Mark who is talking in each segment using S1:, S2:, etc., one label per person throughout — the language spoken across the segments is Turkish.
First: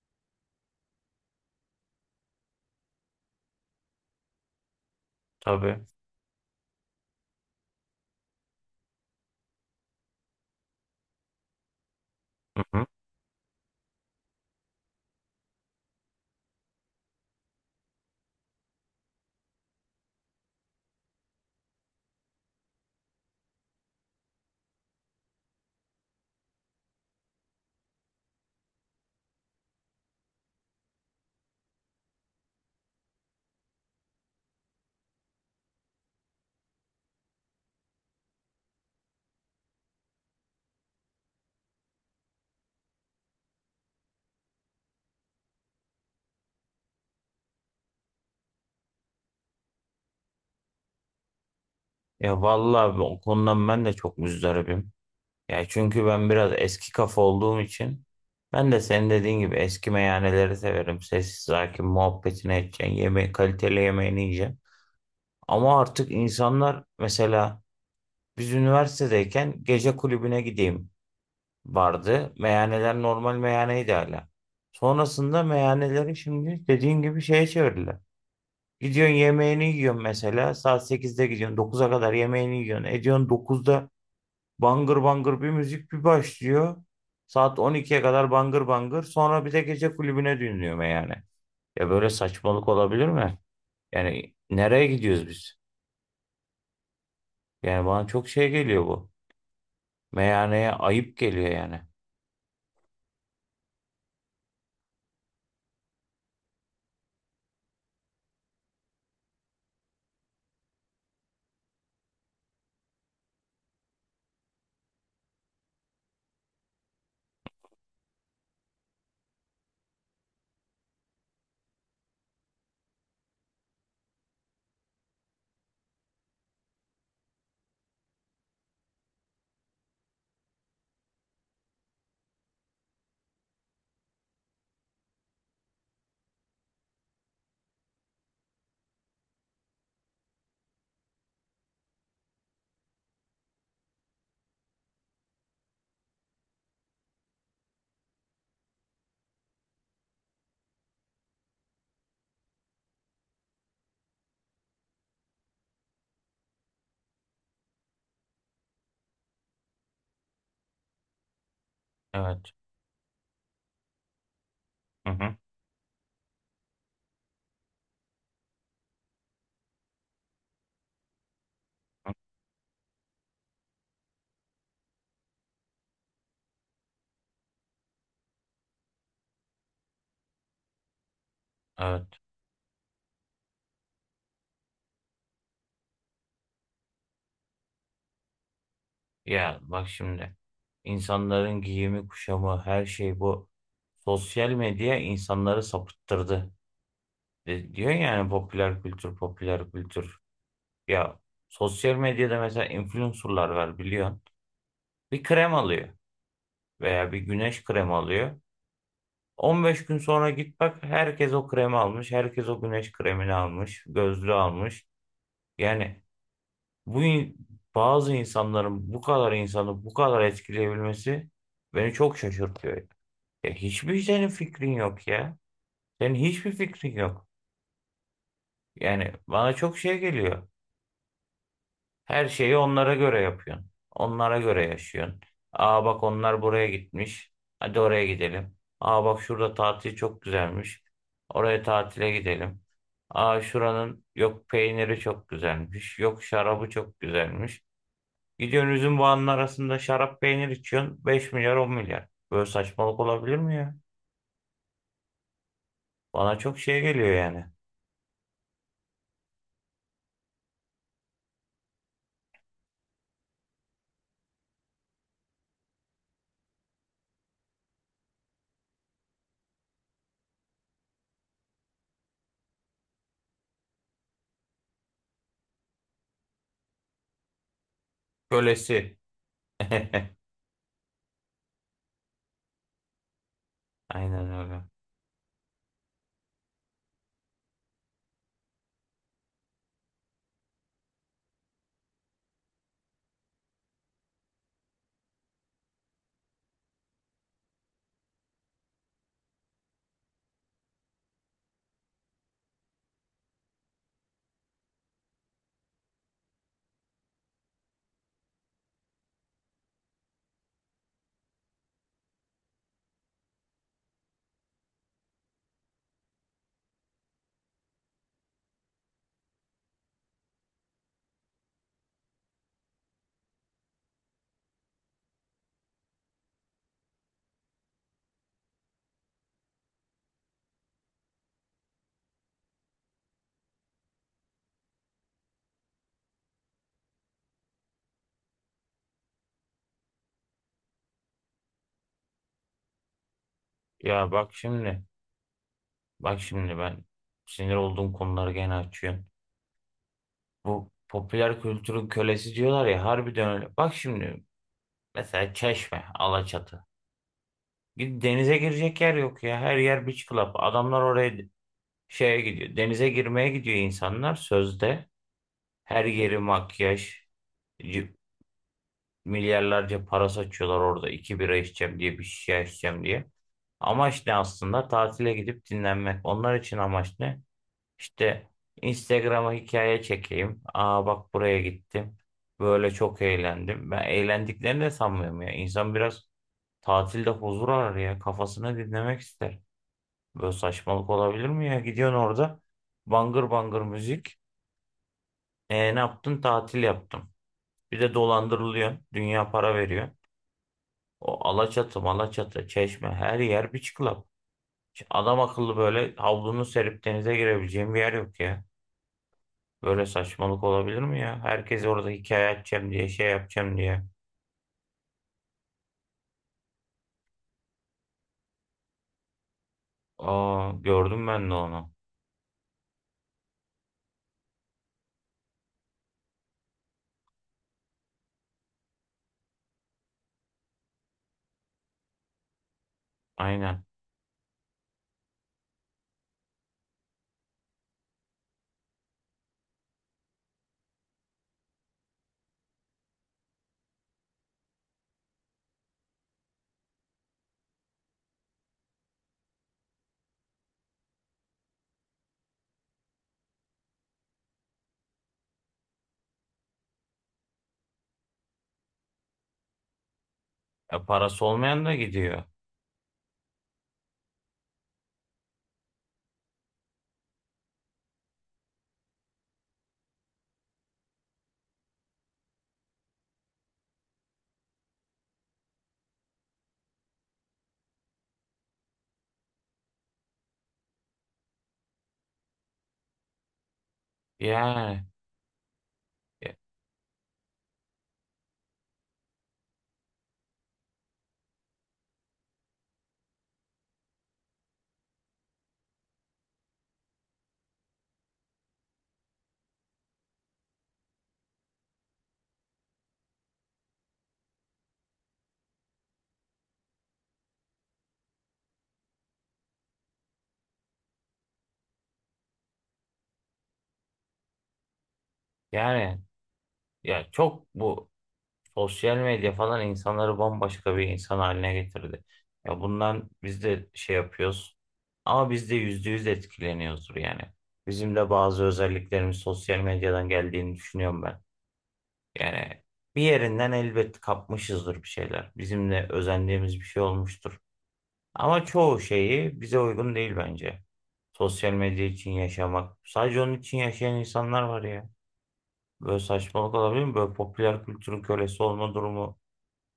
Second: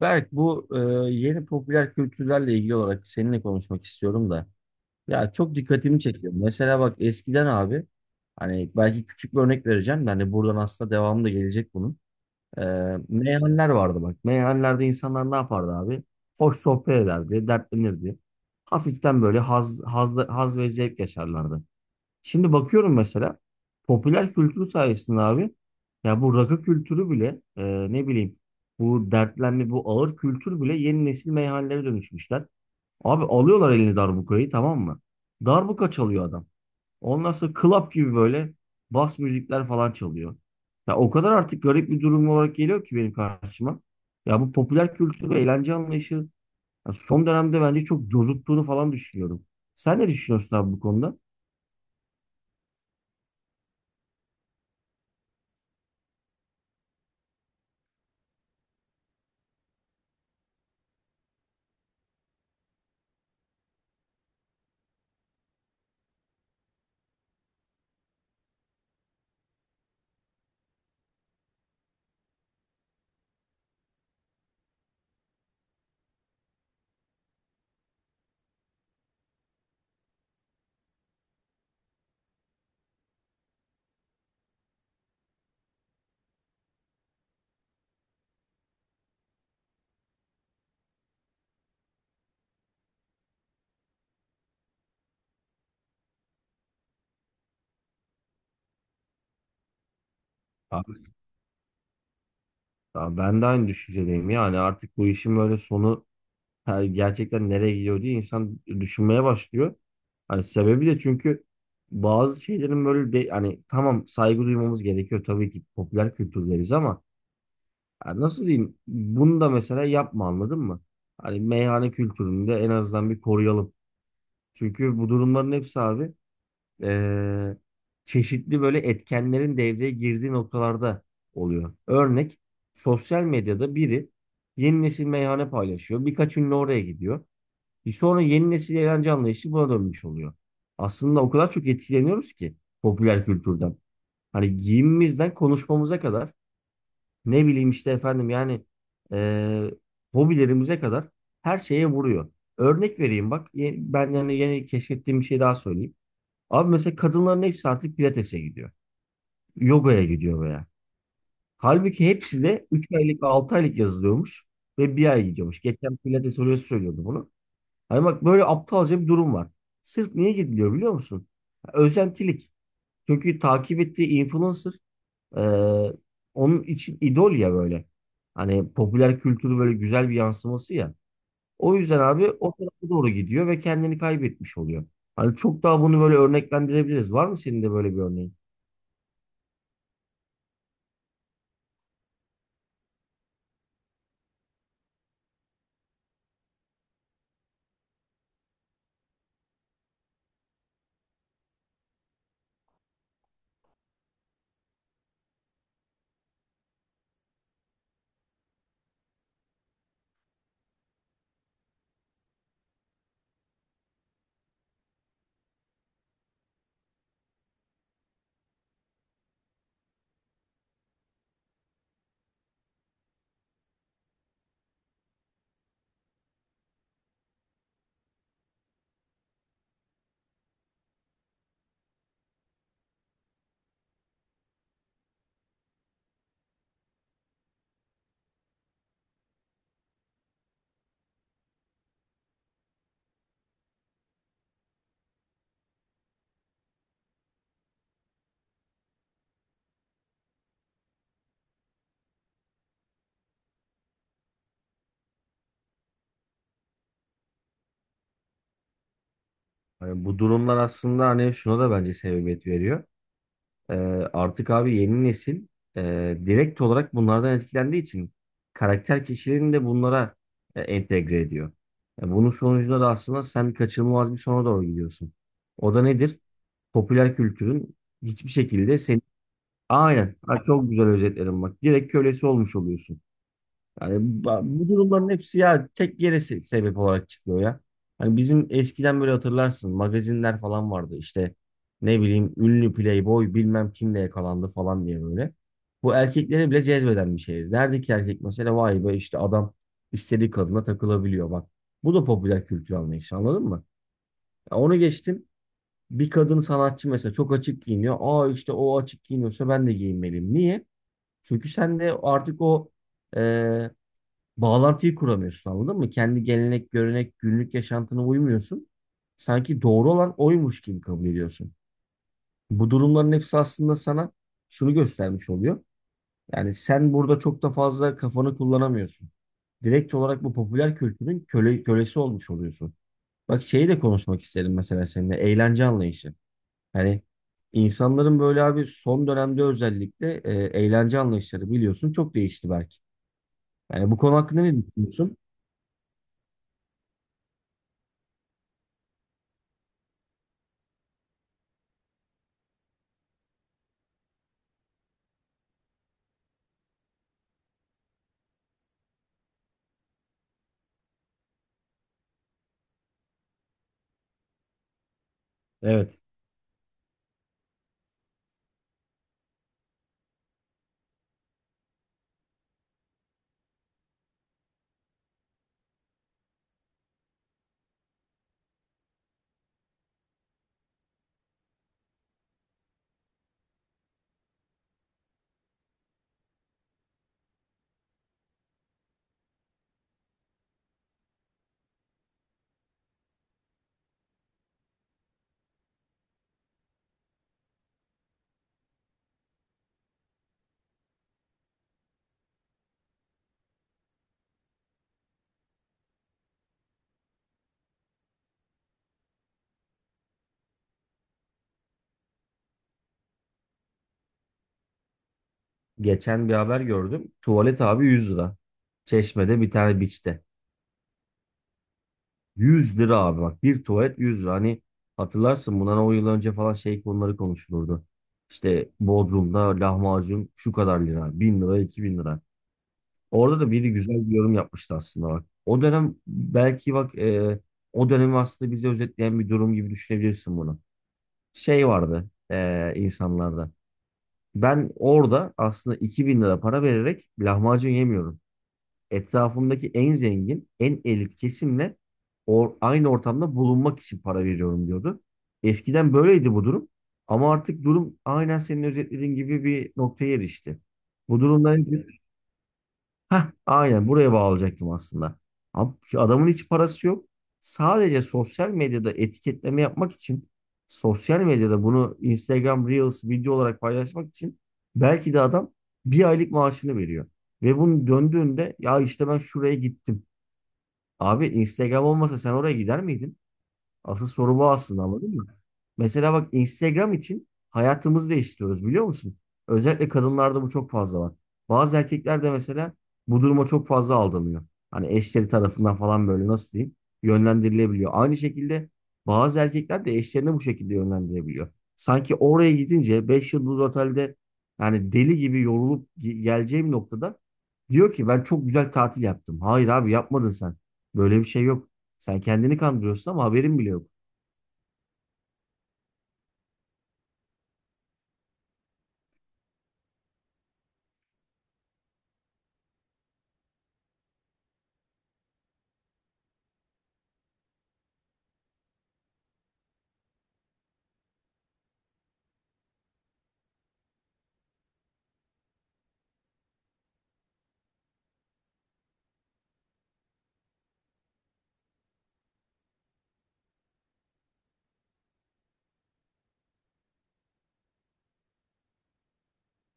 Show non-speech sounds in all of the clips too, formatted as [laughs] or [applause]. S1: Berk, bu yeni popüler kültürlerle ilgili olarak seninle konuşmak istiyorum da. Ya çok
S2: Tabii.
S1: dikkatimi çekiyor. Mesela bak eskiden abi hani belki küçük bir örnek vereceğim de hani buradan aslında devamı da gelecek bunun. E,
S2: Hı hı.
S1: Meyhaneler vardı bak. Meyhanelerde insanlar ne yapardı abi? Hoş sohbet ederdi, dertlenirdi. Hafiften böyle haz, haz, haz ve zevk yaşarlardı. Şimdi bakıyorum mesela popüler kültür sayesinde abi ya bu rakı kültürü bile ne bileyim bu dertlenme bu ağır kültür bile yeni nesil meyhanelere dönüşmüşler. Abi alıyorlar eline darbukayı, tamam mı? Darbuka çalıyor adam. Ondan sonra club gibi böyle bas müzikler falan çalıyor. Ya o kadar artık garip bir durum olarak geliyor ki benim karşıma. Ya bu popüler kültür ve eğlence anlayışı ya son dönemde bence çok cozuttuğunu falan düşünüyorum. Sen ne düşünüyorsun abi bu konuda?
S2: Ya vallahi o konudan ben de çok muzdaribim. Ya çünkü ben biraz eski kafa olduğum için ben de senin dediğin gibi eski meyhaneleri severim. Sessiz sakin muhabbetini edeceksin. Yemeği, kaliteli yemeğini yiyeceksin. Ama artık insanlar mesela biz üniversitedeyken gece kulübüne gideyim vardı. Meyhaneler normal meyhaneydi hala. Sonrasında meyhaneleri şimdi dediğin gibi şeye çevirdiler. Gidiyorsun yemeğini yiyorsun mesela. Saat 8'de gidiyorsun. Dokuza kadar yemeğini yiyorsun. Ediyorsun 9'da bangır bangır bir müzik bir başlıyor. Saat 12'ye kadar bangır bangır. Sonra bir de gece kulübüne dönüyorum yani. Ya böyle saçmalık olabilir mi? Yani nereye gidiyoruz biz? Yani bana çok şey geliyor bu. Meyhaneye ayıp geliyor yani.
S1: Ya ben de aynı düşüncedeyim yani artık bu işin böyle sonu gerçekten nereye gidiyor diye insan düşünmeye başlıyor. Hani sebebi de çünkü bazı şeylerin böyle de, hani tamam saygı duymamız gerekiyor tabii ki popüler kültürleriz ama ya nasıl diyeyim bunu da mesela yapma, anladın mı? Hani meyhane kültürünü de en azından bir koruyalım. Çünkü bu durumların hepsi abi e, çeşitli böyle etkenlerin devreye girdiği noktalarda oluyor. Örnek, sosyal medyada biri yeni nesil meyhane paylaşıyor. Birkaç ünlü oraya gidiyor. Bir sonra yeni nesil eğlence anlayışı buna dönmüş oluyor. Aslında o kadar çok etkileniyoruz ki popüler kültürden. Hani giyimimizden konuşmamıza kadar ne bileyim işte efendim yani e, hobilerimize kadar her şeye vuruyor. Örnek vereyim bak. Ben yani yeni keşfettiğim bir şey daha söyleyeyim. Abi mesela kadınların hepsi artık pilatese gidiyor. Yogaya gidiyor veya. Halbuki hepsi
S2: Evet.
S1: de 3 aylık 6 aylık yazılıyormuş ve bir
S2: Hı
S1: ay
S2: hı.
S1: gidiyormuş. Geçen pilates hocası söylüyordu bunu. Hani bak böyle aptalca bir durum var. Sırf niye gidiliyor biliyor musun? Özentilik. Çünkü takip ettiği influencer e, onun için idol ya böyle. Hani popüler kültürü böyle güzel bir yansıması ya. O yüzden
S2: Evet.
S1: abi o tarafa doğru gidiyor ve kendini kaybetmiş oluyor. Hani çok daha bunu böyle örneklendirebiliriz. Var mı senin de böyle bir örneğin?
S2: Ya bak şimdi. İnsanların giyimi, kuşamı, her şey bu. Sosyal medya insanları sapıttırdı. Diyor yani popüler kültür, popüler kültür. Ya sosyal medyada mesela influencerlar var biliyorsun. Bir krem alıyor veya bir güneş kremi alıyor. On beş gün sonra git bak herkes o kremi almış, herkes o güneş kremini almış, gözlüğü almış. Yani bu in- bazı insanların bu kadar insanı bu kadar etkileyebilmesi beni çok şaşırtıyor. Ya hiçbir senin fikrin yok ya. Senin hiçbir fikrin yok. Yani bana çok şey geliyor. Her şeyi onlara göre yapıyorsun. Onlara göre yaşıyorsun. Aa bak onlar buraya gitmiş. Hadi oraya gidelim. Aa bak şurada tatil çok güzelmiş. Oraya tatile gidelim. Aa şuranın yok peyniri çok güzelmiş. Yok şarabı çok güzelmiş. Gidiyorsun üzüm bağının arasında şarap peynir içiyorsun. Beş milyar, 10 milyar. Böyle saçmalık olabilir mi ya? Bana çok şey geliyor yani.
S1: Hani bu durumlar aslında hani şuna da bence sebebiyet veriyor. Ee, Artık abi yeni nesil direkt olarak bunlardan etkilendiği için karakter kişilerini de bunlara entegre ediyor. Bunun sonucunda da aslında sen kaçınılmaz bir sona doğru gidiyorsun. O da nedir? Popüler kültürün hiçbir şekilde
S2: Kölesi.
S1: seni...
S2: [laughs]
S1: Aynen. Ha, çok güzel özetledim bak. Direkt kölesi olmuş oluyorsun. Yani
S2: Aynen öyle.
S1: bu durumların hepsi ya tek yere sebep olarak çıkıyor ya. Hani bizim eskiden böyle hatırlarsın magazinler falan vardı işte ne bileyim ünlü playboy bilmem kimle yakalandı falan diye böyle. Bu erkekleri bile cezbeden bir şeydi. Derdi ki erkek mesela vay be işte adam istediği kadına takılabiliyor bak. Bu da popüler kültür anlayışı, anladın mı? Ya onu geçtim. Bir kadın sanatçı mesela çok açık giyiniyor. Aa işte o açık giyiniyorsa ben de giyinmeliyim. Niye? Çünkü sen de artık o bağlantıyı kuramıyorsun, anladın mı? Kendi gelenek, görenek, günlük yaşantına uymuyorsun. Sanki doğru olan oymuş gibi kabul ediyorsun. Bu durumların hepsi aslında sana şunu göstermiş oluyor. Yani sen burada çok da fazla kafanı kullanamıyorsun. Direkt olarak bu popüler kültürün kölesi olmuş oluyorsun. Bak şeyi de konuşmak isterim mesela seninle. Eğlence anlayışı. Hani insanların böyle abi son dönemde özellikle eğlence anlayışları biliyorsun çok değişti belki. Yani bu
S2: Ya
S1: konu
S2: bak
S1: hakkında ne
S2: şimdi.
S1: düşünüyorsun?
S2: Bak şimdi ben sinir olduğum konuları gene açıyorsun. Bu popüler kültürün kölesi diyorlar ya harbiden öyle. Bak şimdi mesela Çeşme, Alaçatı. Denize girecek yer yok ya. Her yer beach club. Adamlar oraya şeye gidiyor. Denize girmeye gidiyor insanlar sözde. Her
S1: Evet.
S2: yeri makyaj. c- Milyarlarca para saçıyorlar orada. İki bira içeceğim diye bir şişe içeceğim diye. Amaç ne aslında? Tatile gidip dinlenmek. Onlar için amaç ne? İşte Instagram'a hikaye çekeyim. Aa bak buraya gittim. Böyle çok eğlendim. Ben eğlendiklerini de sanmıyorum ya. İnsan biraz tatilde huzur arar ya. Kafasını dinlemek ister. Böyle saçmalık olabilir mi ya? Gidiyorsun orada bangır bangır müzik. E, ne yaptın? Tatil yaptım. Bir de dolandırılıyorsun. Dünya para veriyor. O Alaçatı, Malaçatı, Çeşme her yer beach club. Adam akıllı böyle havlunu serip denize girebileceğim bir yer yok ya. Böyle saçmalık olabilir mi ya? Herkes orada hikaye açacağım diye şey yapacağım diye.
S1: Geçen bir haber gördüm. Tuvalet abi 100 lira. Çeşme'de bir tane beach'te.
S2: Aa gördüm ben de onu.
S1: 100 lira abi bak, bir tuvalet 100 lira. Hani hatırlarsın bundan 10 yıl önce falan şey konuları konuşulurdu. İşte Bodrum'da lahmacun şu kadar lira. 1.000 lira, 2.000 lira. Orada da
S2: Aynen.
S1: biri güzel bir yorum yapmıştı aslında bak. O dönem belki bak o dönemi aslında bize özetleyen bir durum gibi düşünebilirsin bunu. Şey vardı insanlarda. Ben orada aslında 2.000 lira para vererek lahmacun yemiyorum. Etrafımdaki en zengin, en elit kesimle aynı ortamda bulunmak için para veriyorum diyordu. Eskiden böyleydi bu durum. Ama artık durum aynen senin özetlediğin gibi bir noktaya erişti.
S2: E,
S1: Bu
S2: parası olmayan
S1: durumdan...
S2: da gidiyor.
S1: Heh, aynen buraya bağlayacaktım aslında. Abi, adamın hiç parası yok. Sadece sosyal medyada etiketleme yapmak için, sosyal medyada bunu Instagram Reels video olarak paylaşmak için belki de adam bir aylık maaşını veriyor. Ve bunun döndüğünde ya işte ben şuraya gittim. Abi Instagram olmasa sen oraya gider miydin? Asıl soru bu aslında,
S2: Yani
S1: anladın mı? Mesela bak Instagram için hayatımızı değiştiriyoruz, biliyor musun? Özellikle kadınlarda bu çok fazla var. Bazı erkekler de mesela bu duruma çok fazla aldanıyor. Hani eşleri tarafından falan böyle nasıl diyeyim yönlendirilebiliyor. Aynı şekilde bazı erkekler de eşlerini bu şekilde yönlendirebiliyor. Sanki oraya gidince 5 yıldız otelde yani deli gibi yorulup geleceğim noktada diyor ki ben çok güzel tatil yaptım. Hayır abi yapmadın sen. Böyle bir şey yok. Sen kendini kandırıyorsun ama haberin bile yok.
S2: yani ya çok bu sosyal medya falan insanları bambaşka bir insan haline getirdi. Ya bundan biz de şey yapıyoruz. Ama biz de %100 etkileniyoruzdur yani. Bizim de bazı özelliklerimiz sosyal medyadan geldiğini düşünüyorum ben. Yani bir yerinden elbet kapmışızdır bir şeyler. Bizim de özendiğimiz bir şey olmuştur. Ama çoğu şeyi bize uygun değil bence. Sosyal medya için yaşamak. Sadece onun için yaşayan insanlar var ya. Böyle saçmalık olabilir mi? Böyle popüler kültürün kölesi olma durumu.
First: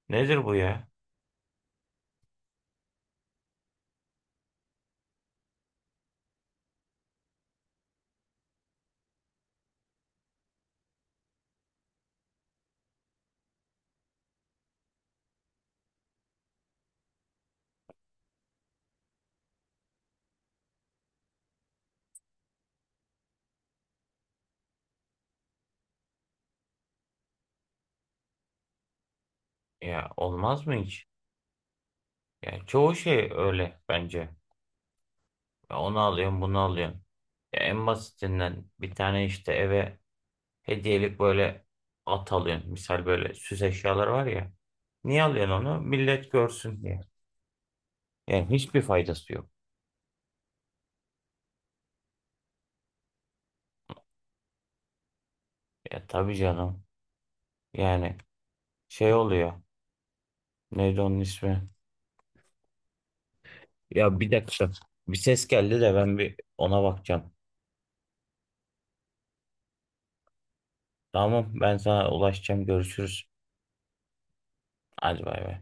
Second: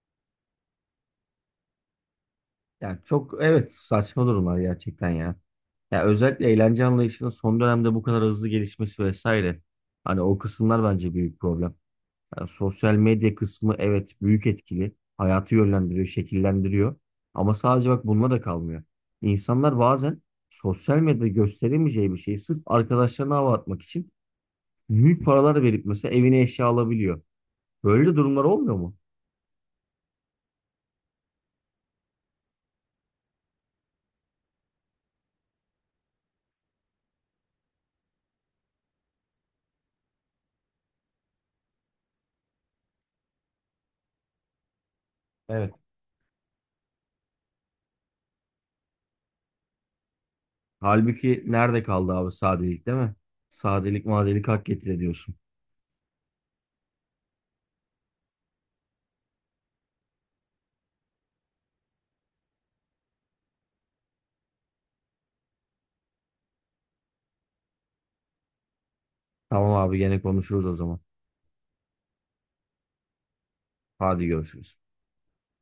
S2: Nedir bu ya?
S1: Yani çok evet, saçma durumlar gerçekten ya. Ya özellikle eğlence anlayışının son dönemde bu kadar hızlı gelişmesi vesaire. Hani o kısımlar bence büyük problem. Yani sosyal medya kısmı evet büyük etkili. Hayatı yönlendiriyor, şekillendiriyor. Ama sadece bak bununla da kalmıyor. İnsanlar bazen sosyal medyada gösteremeyeceği bir şeyi sırf arkadaşlarına hava atmak için büyük paralar verip mesela evine eşya alabiliyor. Böyle durumlar olmuyor mu?
S2: Ya olmaz mı hiç? Ya çoğu şey öyle bence. Ya onu alıyorsun, bunu alıyorsun. Ya en basitinden bir tane işte eve hediyelik böyle at alıyorsun. Misal böyle süs eşyaları var ya. Niye alıyorsun
S1: Evet.
S2: onu? Millet görsün diye. Yani hiçbir faydası yok.
S1: Halbuki nerede kaldı abi sadelik, değil mi? Sadelik madelik hak getire diyorsun.
S2: Ya tabii canım. Yani şey oluyor. Neydi onun ismi? Ya bir dakika. Bir ses geldi de ben bir ona bakacağım.
S1: Tamam abi gene konuşuruz o zaman.
S2: Tamam ben sana ulaşacağım. Görüşürüz.
S1: Hadi görüşürüz.
S2: Hadi bay bay.